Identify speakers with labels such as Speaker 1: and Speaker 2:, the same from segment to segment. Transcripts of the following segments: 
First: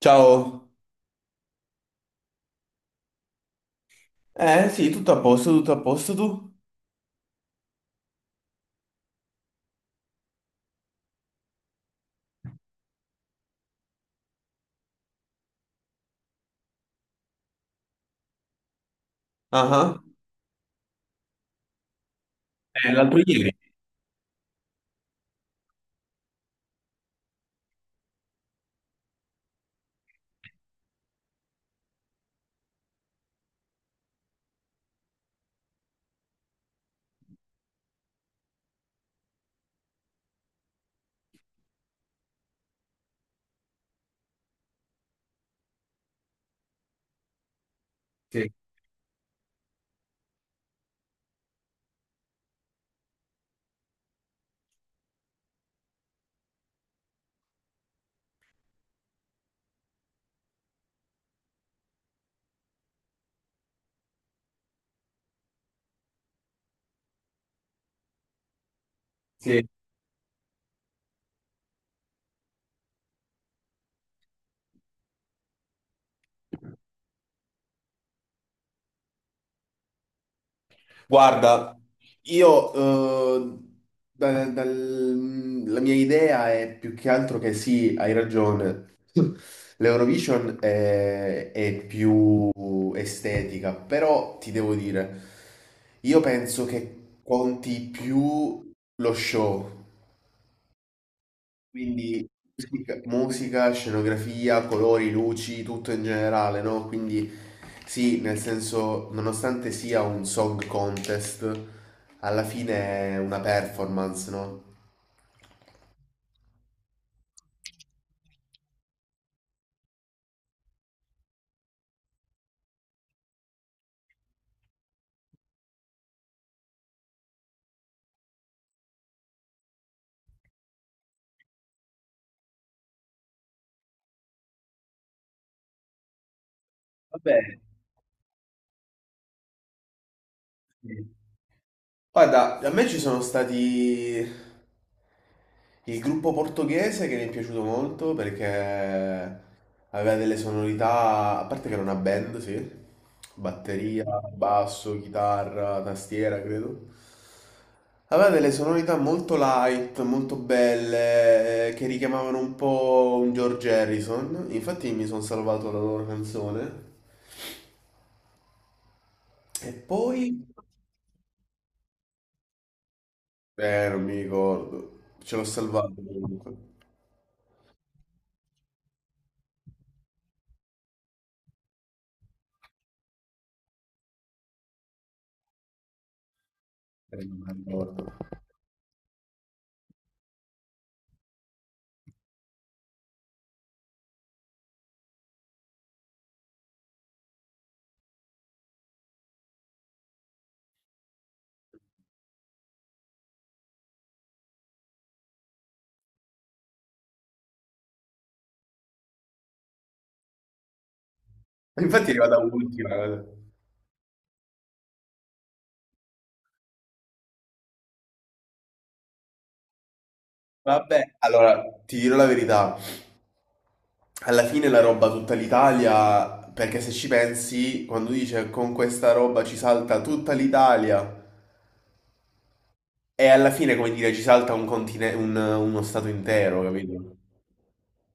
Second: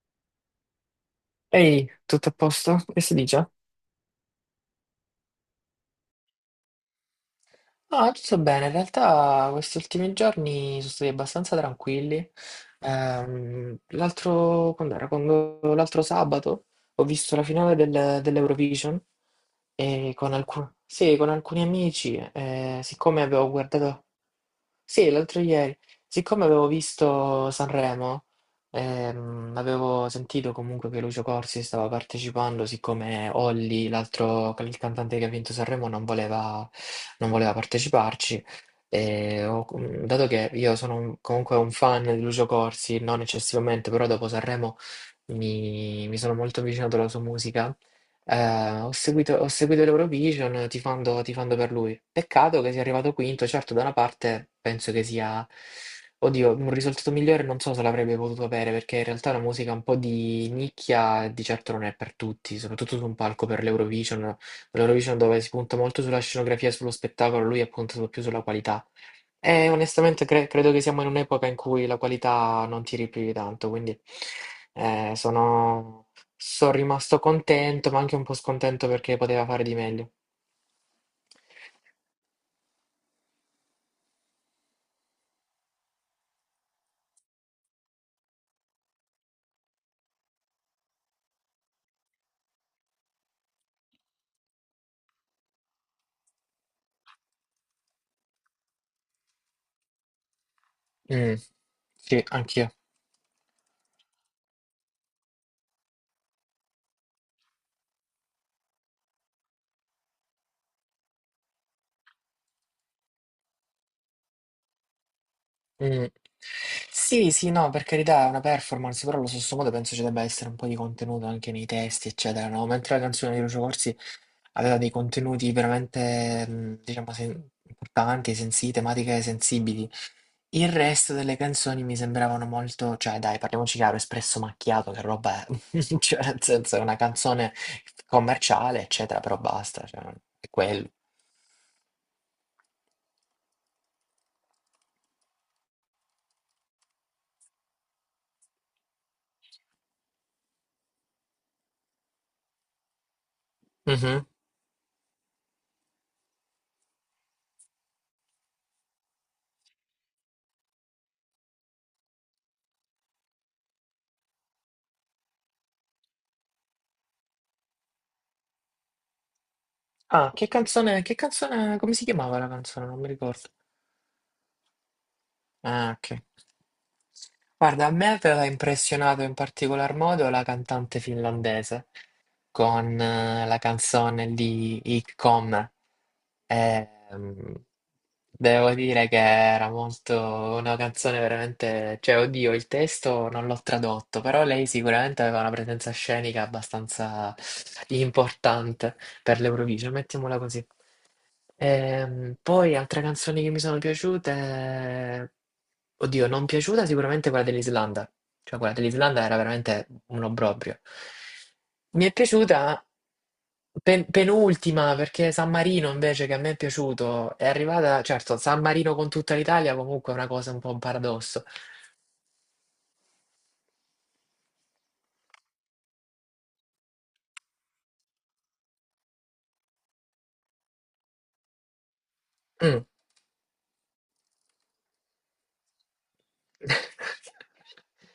Speaker 1: Ciao.
Speaker 2: Ehi, tutto a posto? Che si dice?
Speaker 1: Eh sì, tutto a posto tu?
Speaker 2: Ah, tutto bene. In realtà questi ultimi giorni sono stati abbastanza tranquilli. L'altro, quando era? L'altro sabato ho visto la finale dell'Eurovision
Speaker 1: Ah, ah.
Speaker 2: e sì, con alcuni amici.
Speaker 1: L'altro
Speaker 2: Siccome avevo
Speaker 1: ieri.
Speaker 2: guardato, sì, l'altro ieri, siccome avevo visto Sanremo, avevo sentito comunque che Lucio Corsi stava partecipando, siccome Olli, l'altro il cantante che ha vinto Sanremo, non voleva, non voleva parteciparci. Dato che io sono comunque un fan di Lucio Corsi, non eccessivamente, però dopo Sanremo mi sono molto avvicinato alla sua musica.
Speaker 1: Sì,
Speaker 2: Ho seguito, ho seguito l'Eurovision tifando, tifando per lui. Peccato che sia arrivato quinto. Certo, da una parte penso che sia, oddio, un risultato migliore non so se l'avrebbe potuto avere, perché in realtà la musica un po' di nicchia di certo non è per tutti, soprattutto su un palco per l'Eurovision, l'Eurovision dove si punta molto sulla scenografia e sullo spettacolo, lui ha puntato più sulla qualità.
Speaker 1: sì.
Speaker 2: E onestamente credo che siamo in un'epoca in cui la qualità non tiri più di tanto, quindi eh, sono, sono rimasto contento, ma anche un po' scontento perché poteva fare di meglio.
Speaker 1: Guarda, io eh, la mia idea è più che altro che sì, hai ragione. L'Eurovision è più estetica, però ti devo dire, io penso che conti più lo show.
Speaker 2: Mm, sì,
Speaker 1: Quindi
Speaker 2: anch'io.
Speaker 1: musica, musica, scenografia, colori, luci, tutto in generale, no? Quindi sì, nel senso, nonostante sia un song contest, alla fine è una performance, no?
Speaker 2: Mm. Sì, sì, no, per carità, è una performance, però allo stesso modo penso ci debba essere un po' di contenuto anche nei testi, eccetera, no? Mentre la canzone di Lucio Corsi aveva dei contenuti veramente, mm, diciamo, importanti, sensibili, tematiche sensibili. Il resto delle canzoni mi sembravano molto, cioè dai, parliamoci chiaro, Espresso Macchiato che roba è? Cioè nel senso è una canzone
Speaker 1: Eh,
Speaker 2: commerciale, eccetera, però basta, cioè è quello.
Speaker 1: sì. Guarda, a me ci sono stati il gruppo portoghese che mi è piaciuto molto perché aveva delle sonorità, a parte che era una band, sì, batteria,
Speaker 2: Mh-mh.
Speaker 1: basso, chitarra, tastiera, credo. Aveva delle sonorità molto light, molto belle, che richiamavano un po' un George Harrison. Infatti mi sono salvato la loro canzone. E poi...
Speaker 2: Ah, che canzone, che canzone, come si chiamava la canzone? Non mi ricordo.
Speaker 1: Non mi ricordo. Ce l'ho
Speaker 2: Ah,
Speaker 1: salvato
Speaker 2: okay.
Speaker 1: comunque.
Speaker 2: Guarda, a me aveva impressionato in particolar modo la cantante finlandese, con la canzone di Hitcom.
Speaker 1: Non mi
Speaker 2: Ehm,
Speaker 1: ricordo.
Speaker 2: Devo dire che era molto una canzone veramente, cioè, oddio, il testo non l'ho tradotto, però lei sicuramente aveva una presenza scenica abbastanza importante per l'Eurovision, mettiamola così. Poi altre canzoni che mi sono piaciute, oddio, non piaciuta sicuramente quella dell'Islanda, cioè quella dell'Islanda era veramente un obbrobrio. Mi
Speaker 1: Infatti è
Speaker 2: è
Speaker 1: arrivata
Speaker 2: piaciuta
Speaker 1: ultima, guarda.
Speaker 2: penultima perché San Marino invece, che a me è piaciuto, è arrivata, certo, San Marino con tutta l'Italia comunque è una cosa un po' un
Speaker 1: Vabbè,
Speaker 2: paradosso.
Speaker 1: allora ti dirò la verità. Alla fine la roba tutta l'Italia, perché se ci pensi, quando dice con questa roba ci salta tutta l'Italia,
Speaker 2: Mm.
Speaker 1: e alla fine, come dire, ci salta un continente, uno stato intero, capito?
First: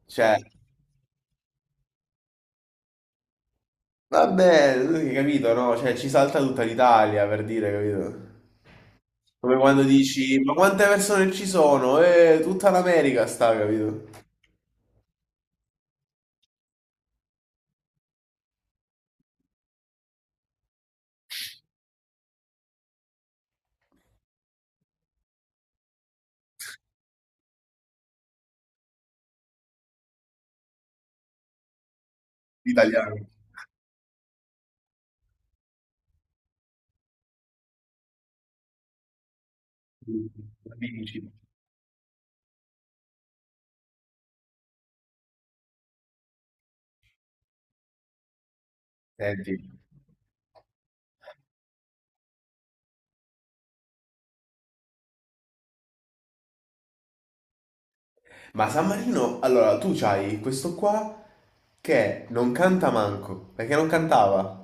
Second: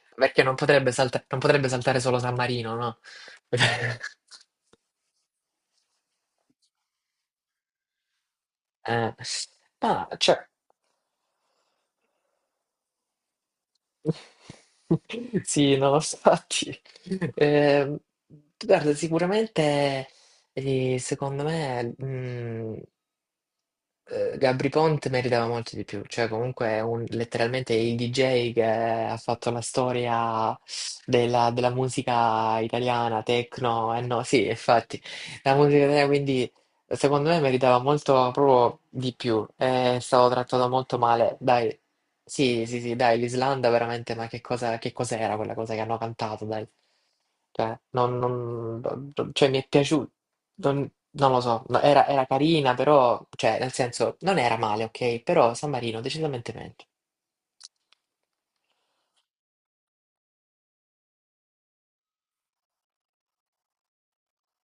Speaker 1: Cioè,
Speaker 2: Perché non potrebbe non potrebbe saltare solo San Marino, no?
Speaker 1: vabbè, tu hai capito, no? Cioè, ci salta tutta l'Italia, per dire, capito?
Speaker 2: Eh,
Speaker 1: Come quando
Speaker 2: ma
Speaker 1: dici,
Speaker 2: cioè,
Speaker 1: ma quante persone ci sono? Tutta l'America sta, capito?
Speaker 2: sì, no, infatti, ehm, guarda, sicuramente, eh, secondo me, mm, Gabri Ponte meritava molto di più, cioè comunque è letteralmente il DJ che ha fatto la storia della, della musica italiana,
Speaker 1: L'italiano.
Speaker 2: techno, e no, sì, infatti, la musica italiana quindi... Secondo me meritava molto proprio di più, è stato trattato molto
Speaker 1: Vinci.
Speaker 2: male. Dai, sì, sì, sì, dai, l'Islanda veramente, ma che cosa, che cos'era quella cosa che hanno cantato, dai? Cioè, cioè,
Speaker 1: Senti.
Speaker 2: mi è piaciuto, non, non lo so, no, era, era carina, però, cioè, nel senso, non era male, ok? Però San Marino decisamente meglio.
Speaker 1: Ma San Marino, allora tu c'hai questo qua che non canta manco, perché non cantava.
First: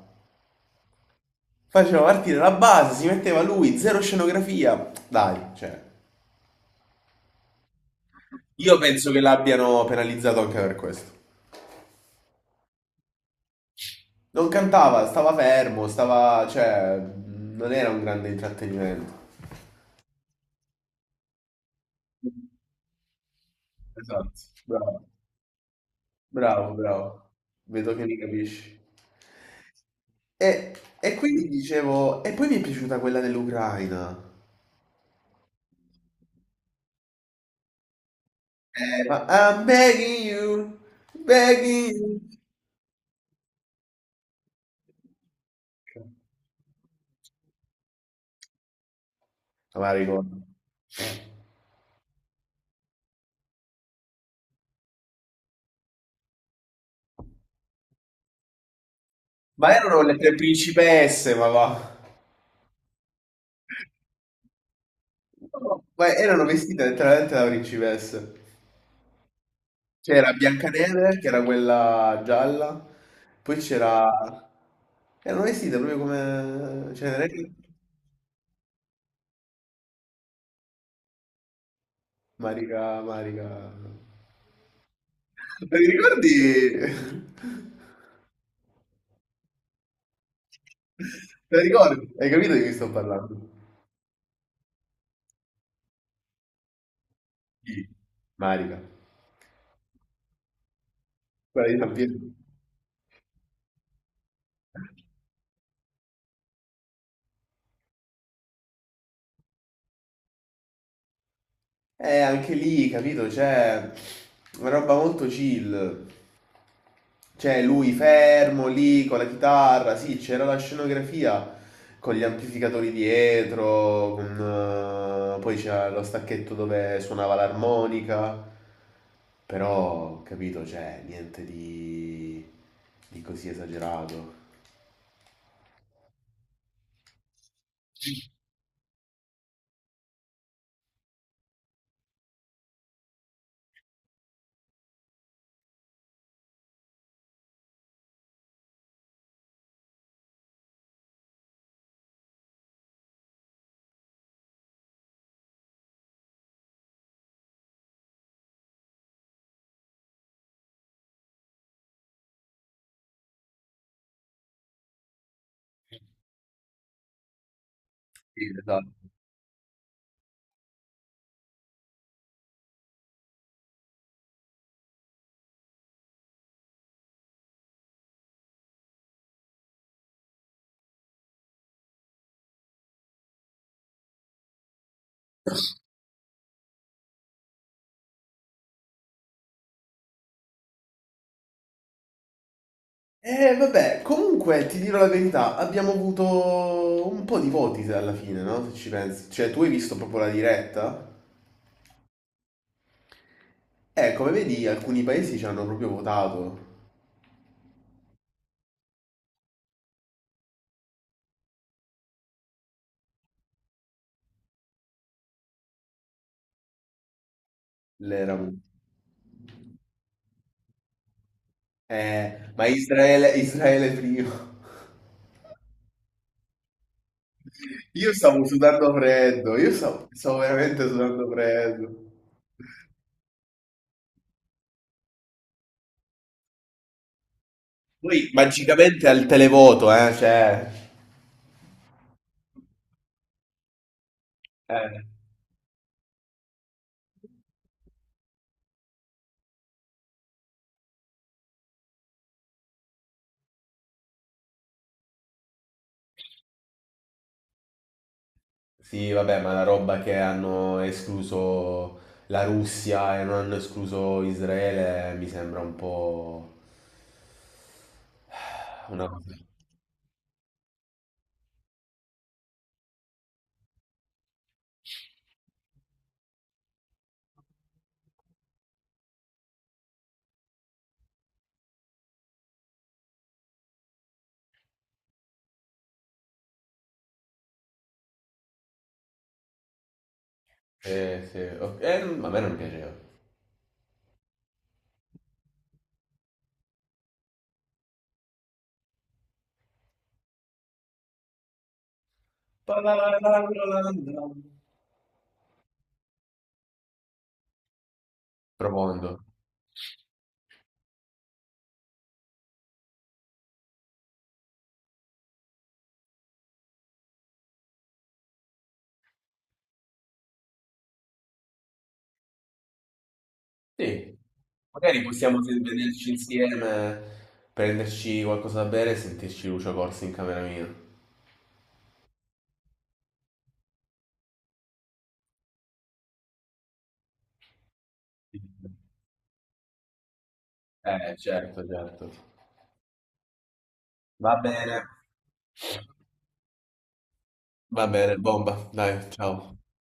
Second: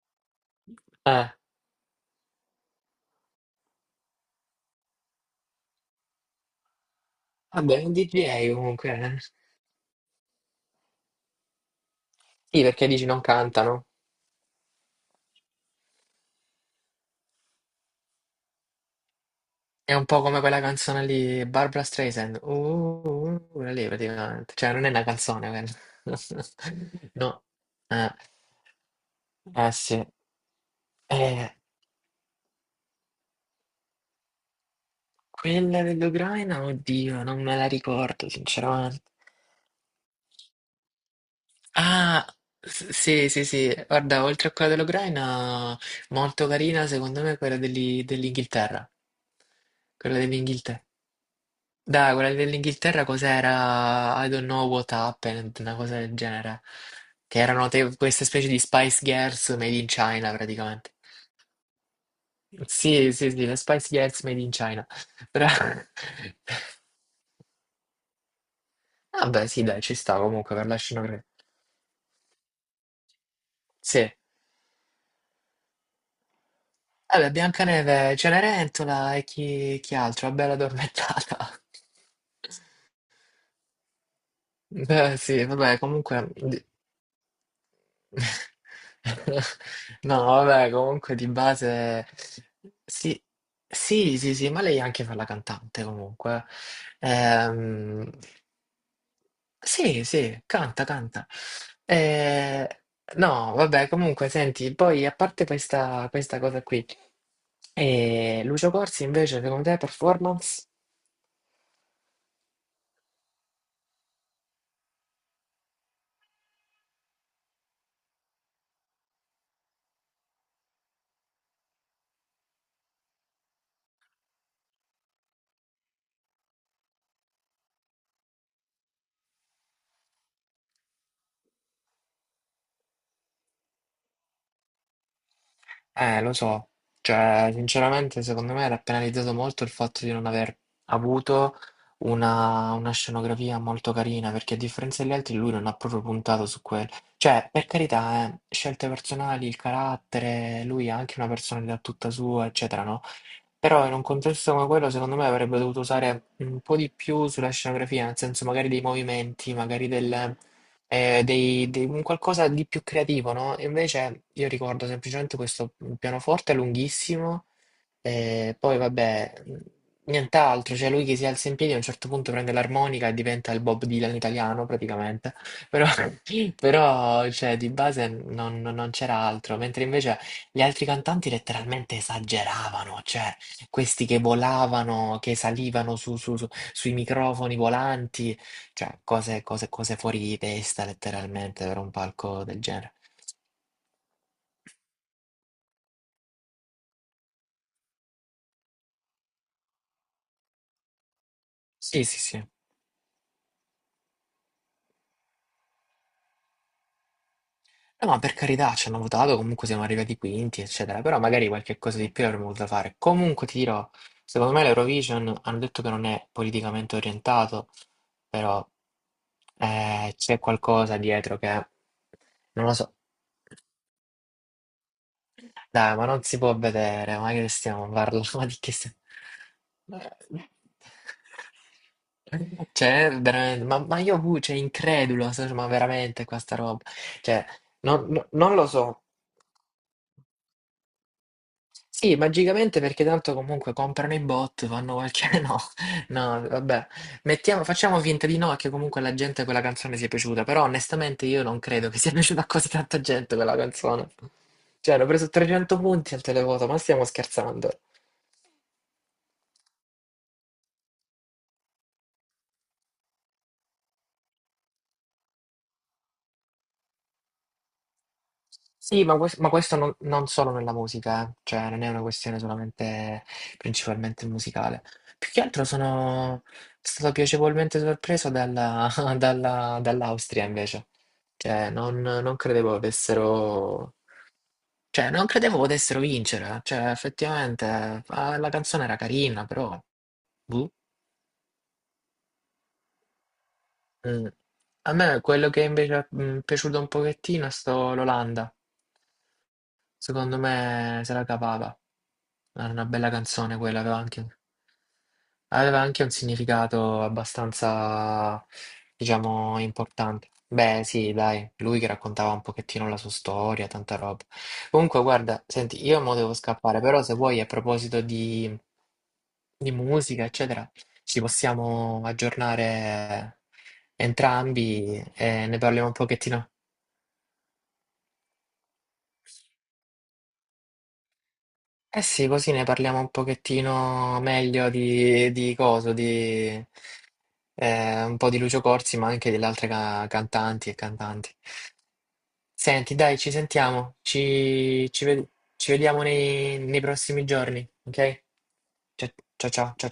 Speaker 2: Eh,
Speaker 1: Faceva partire la base, si metteva lui, zero scenografia. Dai, cioè,
Speaker 2: vabbè, è un DJ
Speaker 1: io
Speaker 2: comunque.
Speaker 1: penso che l'abbiano penalizzato anche per questo.
Speaker 2: Sì, perché dici non cantano.
Speaker 1: Non cantava, stava fermo, stava, cioè, non era un grande intrattenimento.
Speaker 2: È un po' come quella canzone lì, Barbra Streisand. Quella lì
Speaker 1: Esatto,
Speaker 2: praticamente. Cioè, non è
Speaker 1: bravo,
Speaker 2: una canzone quella.
Speaker 1: bravo, bravo.
Speaker 2: No.
Speaker 1: Vedo che
Speaker 2: Eh,
Speaker 1: mi capisci.
Speaker 2: eh sì.
Speaker 1: E, e quindi
Speaker 2: Eh,
Speaker 1: dicevo, e poi mi è piaciuta quella dell'Ucraina.
Speaker 2: Quella dell'Ucraina, oddio, non me la ricordo, sinceramente.
Speaker 1: I'm begging you, begging you.
Speaker 2: Ah, sì, sì, sì, guarda, oltre a quella dell'Ucraina, molto carina, secondo me, quella dell'Inghilterra.
Speaker 1: Ma me la
Speaker 2: Quella
Speaker 1: ricordo.
Speaker 2: dell'Inghilterra. Dai, quella dell'Inghilterra cos'era? I don't know what happened, una cosa del genere. Che erano queste specie di Spice Girls made
Speaker 1: Ma
Speaker 2: in
Speaker 1: erano
Speaker 2: China,
Speaker 1: le
Speaker 2: praticamente.
Speaker 1: principesse, ma va.
Speaker 2: Sì, sì, sì, le Spice Girls made in China. Però-
Speaker 1: No, ma erano vestite letteralmente da principesse.
Speaker 2: Vabbè, sì, dai, ci sta
Speaker 1: C'era
Speaker 2: comunque per la
Speaker 1: Biancaneve,
Speaker 2: scenografia.
Speaker 1: che era quella gialla, poi c'era...
Speaker 2: Sì.
Speaker 1: Erano vestite proprio come
Speaker 2: Vabbè,
Speaker 1: Cenerentola.
Speaker 2: Biancaneve, Cenerentola e chi, chi altro? La Bella Addormentata.
Speaker 1: Marica, Marica...
Speaker 2: Beh, sì,
Speaker 1: Te
Speaker 2: vabbè,
Speaker 1: li
Speaker 2: comunque...
Speaker 1: ricordi?
Speaker 2: di- No, vabbè, comunque di
Speaker 1: Te li
Speaker 2: base...
Speaker 1: ricordi? Hai capito di chi sto
Speaker 2: Sì,
Speaker 1: parlando?
Speaker 2: sì, sì, sì, ma lei anche fa la cantante comunque.
Speaker 1: Chi?
Speaker 2: Ehm,
Speaker 1: Marica,
Speaker 2: Sì, sì, canta, canta.
Speaker 1: quella di San Pietro.
Speaker 2: Eh, no, vabbè, comunque, senti, poi a parte questa, questa cosa qui, Lucio Corsi invece, secondo te, performance?
Speaker 1: Anche lì, capito? Cioè, una roba molto chill. Cioè, lui fermo lì con la chitarra, sì, c'era la scenografia con gli amplificatori dietro, con, poi c'era lo stacchetto dove suonava l'armonica, però, capito? Cioè, niente di, di così esagerato.
Speaker 2: Lo so, cioè, sinceramente, secondo me era penalizzato molto il fatto di non aver avuto una scenografia molto carina, perché a differenza degli altri lui non ha proprio puntato su quello. Cioè, per carità, scelte personali, il carattere, lui ha anche una personalità tutta sua, eccetera, no? Però in un contesto come quello, secondo me avrebbe dovuto usare un po' di più sulla scenografia, nel senso magari dei movimenti, magari del, un qualcosa di più creativo, no? E invece io ricordo semplicemente questo pianoforte lunghissimo e poi vabbè, nient'altro, cioè lui che si alza in piedi a un certo punto, prende l'armonica e diventa il Bob Dylan italiano praticamente, però, però, cioè, di base non c'era altro, mentre invece gli altri cantanti letteralmente esageravano, cioè questi che volavano, che salivano sui microfoni volanti, cioè cose fuori di testa letteralmente per un palco del genere.
Speaker 1: Vabbè, comunque ti dirò la verità, abbiamo avuto un po' di voti alla fine, no? Se ci pensi. Cioè, tu hai visto proprio la diretta?
Speaker 2: Sì, sì, sì.
Speaker 1: Come vedi, alcuni paesi ci hanno proprio votato
Speaker 2: Ma per carità, ci hanno votato, comunque siamo arrivati quinti, eccetera, però magari qualche cosa di più avremmo voluto fare. Comunque ti dirò, secondo me l'Eurovision hanno detto che non è politicamente orientato,
Speaker 1: l'Eramo.
Speaker 2: però c'è qualcosa dietro che
Speaker 1: Ma
Speaker 2: non lo so.
Speaker 1: Israele, Israele prima.
Speaker 2: Dai, ma non si può vedere, ma che stiamo
Speaker 1: Io
Speaker 2: parlando?
Speaker 1: stavo
Speaker 2: Ma di che
Speaker 1: sudando
Speaker 2: stiamo...
Speaker 1: freddo, io stavo, stavo veramente sudando freddo.
Speaker 2: Cioè, veramente, ma io, cioè, incredulo, ma veramente questa roba, cioè,
Speaker 1: Poi
Speaker 2: non lo so.
Speaker 1: magicamente al televoto, cioè...
Speaker 2: Sì, magicamente perché tanto comunque comprano i bot, fanno
Speaker 1: eh.
Speaker 2: qualche... No, no, vabbè. Mettiamo, facciamo finta di no, che comunque alla gente quella canzone sia piaciuta, però onestamente io non credo che sia piaciuta a così tanta gente quella canzone. Cioè, hanno preso 300 punti al televoto, ma stiamo scherzando.
Speaker 1: Sì, vabbè, ma la roba che hanno escluso la Russia e non hanno escluso Israele mi sembra un po'
Speaker 2: Sì,
Speaker 1: una
Speaker 2: ma,
Speaker 1: cosa.
Speaker 2: ma questo non, non solo nella musica, eh. Cioè non è una questione solamente principalmente musicale. Più che altro sono stato piacevolmente sorpreso dall'Austria invece. Cioè non, non credevo avessero... Cioè non credevo potessero vincere. Cioè effettivamente la canzone era carina, però... boh.
Speaker 1: Sì, sì. Ok, a me non piaceva.
Speaker 2: Mm. A me quello che invece è, mm, piaciuto un pochettino è stato l'Olanda. Secondo me se la cavava. Era una bella canzone quella, aveva anche un significato abbastanza,
Speaker 1: Profondo.
Speaker 2: diciamo, importante. Beh, sì, dai, lui che raccontava un pochettino la sua storia, tanta roba. Comunque, guarda, senti, io mo devo scappare, però se vuoi, a proposito di musica, eccetera, ci possiamo aggiornare
Speaker 1: Sì, magari
Speaker 2: entrambi
Speaker 1: possiamo
Speaker 2: e ne parliamo un
Speaker 1: vederci
Speaker 2: pochettino.
Speaker 1: insieme, prenderci qualcosa da bere e sentirci Lucio Corsi in camera mia.
Speaker 2: Eh sì, così ne parliamo un pochettino meglio di coso, di un po' di Lucio Corsi, ma anche delle altre cantanti e cantanti.
Speaker 1: Certo, certo.
Speaker 2: Senti, dai, ci sentiamo,
Speaker 1: Va bene.
Speaker 2: ci vediamo nei, nei prossimi giorni,
Speaker 1: Va bene,
Speaker 2: ok?
Speaker 1: bomba. Dai,
Speaker 2: ciao
Speaker 1: ciao.
Speaker 2: ciao ciao. Ciao.